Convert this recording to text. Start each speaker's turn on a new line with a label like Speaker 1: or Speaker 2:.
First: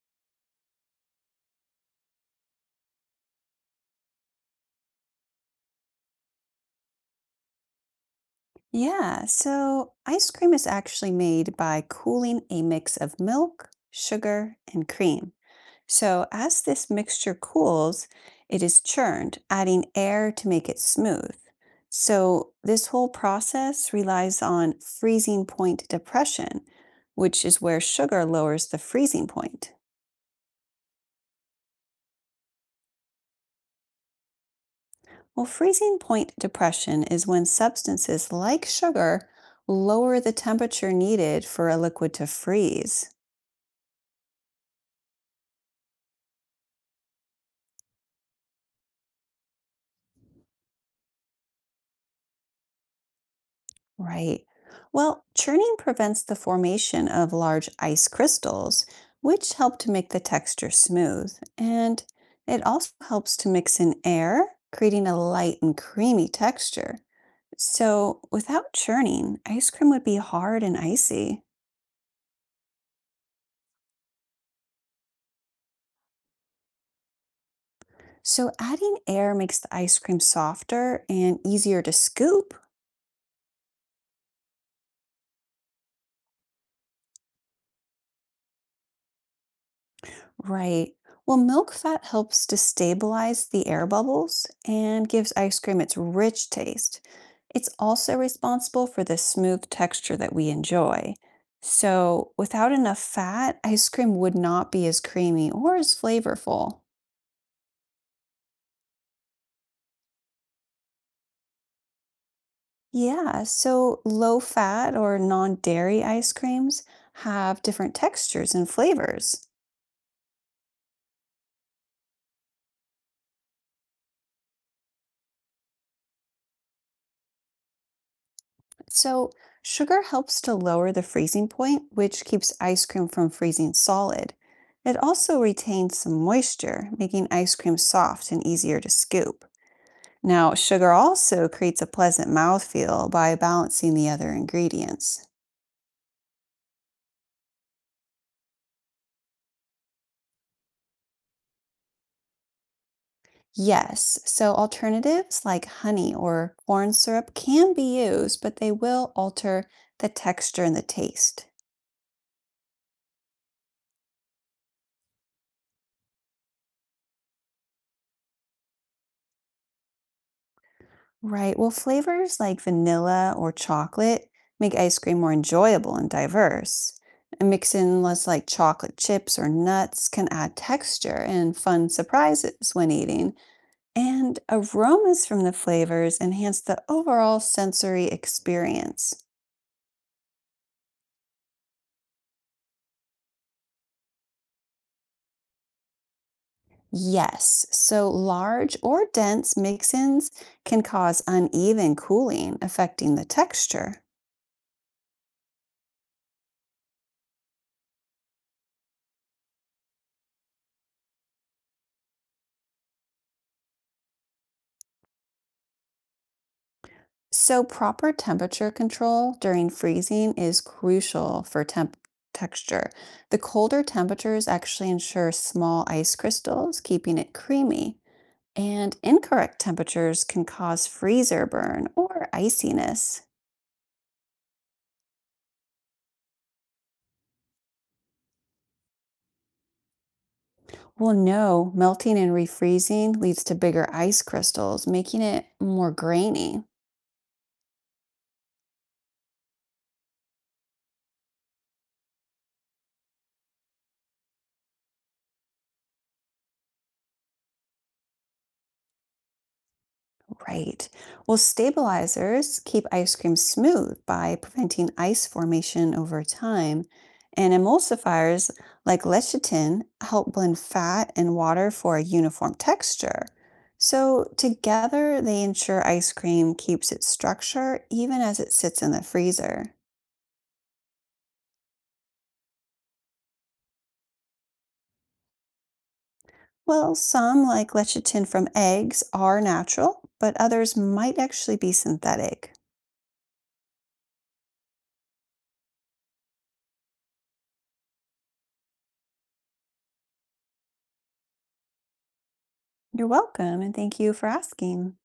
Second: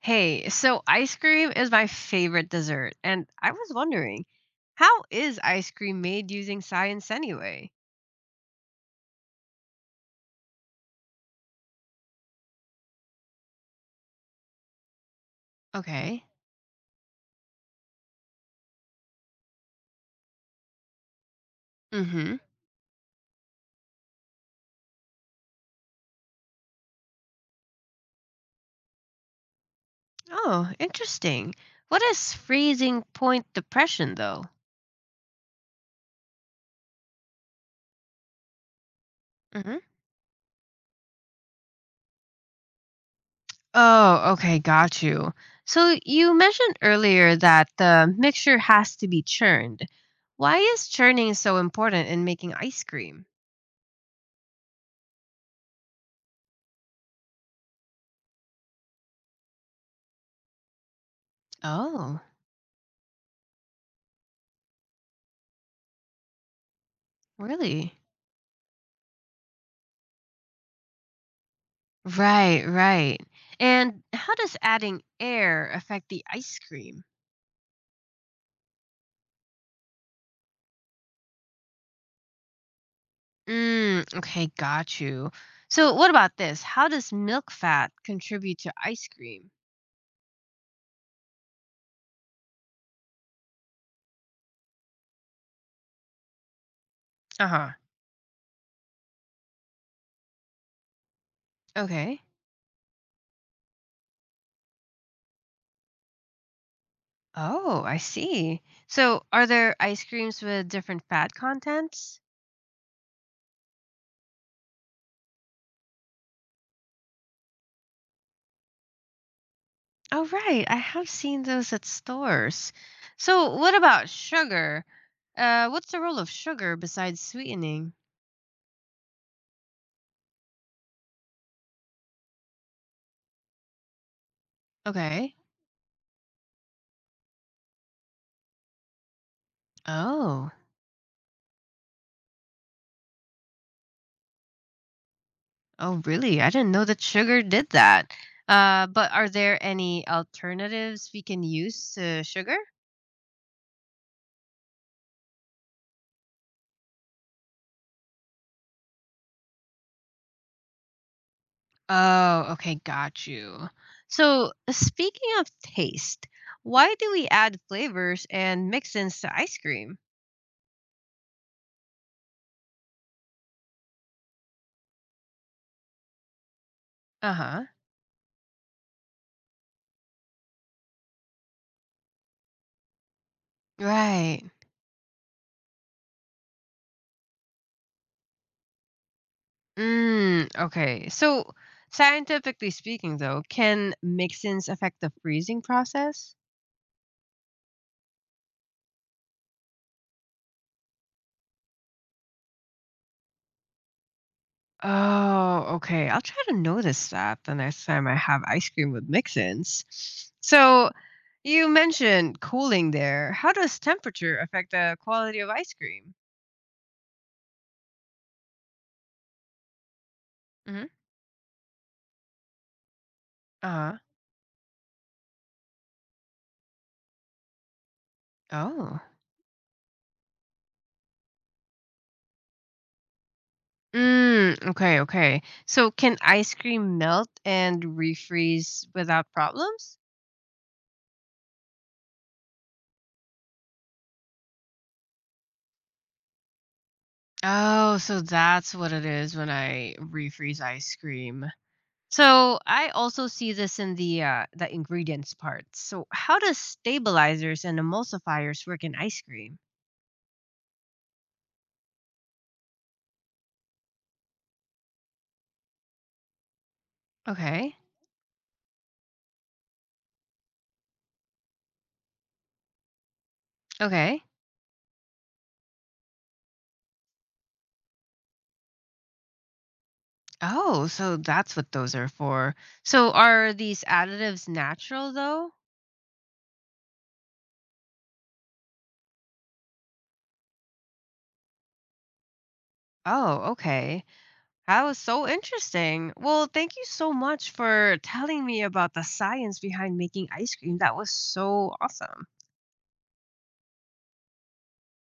Speaker 1: Hey, so ice cream is my favorite dessert, and I was wondering, how is ice cream made using science anyway?
Speaker 2: Yeah, so ice cream is actually made by cooling a mix of milk, sugar, and cream.
Speaker 1: Okay.
Speaker 2: So as this mixture cools, it is churned, adding air to make it smooth.
Speaker 1: Mm-hmm.
Speaker 2: So this whole process relies on freezing point depression, which is where sugar lowers the freezing point.
Speaker 1: Oh, interesting. What is freezing point depression, though?
Speaker 2: Well, freezing point depression is when substances like sugar
Speaker 1: Mm-hmm.
Speaker 2: lower the temperature needed for a liquid to freeze.
Speaker 1: Oh, okay, got you. So you mentioned earlier that the mixture has to be churned. Why is churning so important in making ice cream?
Speaker 2: Right. Well, churning prevents the formation of large ice crystals, which help to make the texture smooth. And
Speaker 1: Oh,
Speaker 2: it also helps to mix in air, creating a light and creamy texture.
Speaker 1: really?
Speaker 2: So, without churning, ice cream would be hard and icy.
Speaker 1: Right, right. And how does adding air affect the ice cream?
Speaker 2: So, adding air makes the ice cream softer and easier to scoop.
Speaker 1: Mm, okay, got you. So, what about this? How does milk fat contribute to ice cream?
Speaker 2: Right. Well, milk fat helps to stabilize the air bubbles and gives ice cream its rich taste.
Speaker 1: Uh huh.
Speaker 2: It's also responsible for the smooth texture that we enjoy.
Speaker 1: Okay.
Speaker 2: So, without enough fat, ice cream would not be as creamy or as flavorful.
Speaker 1: Oh, I see. So, are there ice creams with different fat contents?
Speaker 2: Yeah, so low fat or non dairy ice creams have different textures and flavors.
Speaker 1: Oh, right. I have seen those at stores. So, what about sugar? What's the role of sugar besides sweetening?
Speaker 2: So, sugar helps to lower the freezing point, which keeps ice cream from freezing solid. It
Speaker 1: Okay.
Speaker 2: also retains some moisture, making ice cream soft and easier to scoop.
Speaker 1: Oh.
Speaker 2: Now, sugar also creates a pleasant mouthfeel by balancing the other ingredients.
Speaker 1: Oh, really? I didn't know that sugar did that. But are there any alternatives we can use to sugar?
Speaker 2: Yes, so alternatives like honey or corn syrup can be used, but they will alter the texture and the taste.
Speaker 1: Oh, okay, got you. So, speaking of taste, why do we add flavors and mix-ins to ice cream?
Speaker 2: Right. Well, flavors like vanilla or chocolate make ice cream more enjoyable and diverse. And
Speaker 1: Uh-huh.
Speaker 2: mix in like chocolate chips or nuts can add texture and fun surprises when eating. And
Speaker 1: Right.
Speaker 2: aromas from the flavors enhance the overall sensory experience.
Speaker 1: Mm, okay. So, scientifically speaking, though, can mix-ins affect the freezing process?
Speaker 2: Yes, so large or dense mix-ins can cause uneven cooling, affecting the texture.
Speaker 1: Oh, okay. I'll try to notice that the next time I have ice cream with mix-ins. So, you mentioned cooling there. How does temperature affect the quality of ice cream?
Speaker 2: So, proper temperature control during freezing is
Speaker 1: Hmm.
Speaker 2: crucial for temp texture. The colder
Speaker 1: Uh-huh.
Speaker 2: temperatures actually ensure small ice crystals, keeping it creamy. And
Speaker 1: Oh.
Speaker 2: incorrect temperatures can cause freezer burn or iciness.
Speaker 1: Mm, okay, okay. So, can ice cream melt and refreeze without problems?
Speaker 2: Well, no, melting and refreezing leads to bigger ice crystals, making it more grainy.
Speaker 1: Oh, so that's what it is when I refreeze ice cream. So I also see this in the ingredients part. So how does stabilizers and emulsifiers work in ice cream?
Speaker 2: Right. Well, stabilizers keep ice cream smooth by preventing ice formation over time, and
Speaker 1: Okay.
Speaker 2: emulsifiers like lecithin help blend fat and water for a uniform texture.
Speaker 1: Okay.
Speaker 2: So, together, they ensure ice cream keeps its structure even as it sits in the freezer.
Speaker 1: Oh, so that's what those are for. So are these additives natural though?
Speaker 2: Well, some, like lecithin from eggs, are natural, but others might actually be synthetic.
Speaker 1: Oh, okay. That was so interesting. Well, thank you so much for telling me about the science behind making ice cream. That was so awesome.
Speaker 2: You're welcome, and thank you for asking.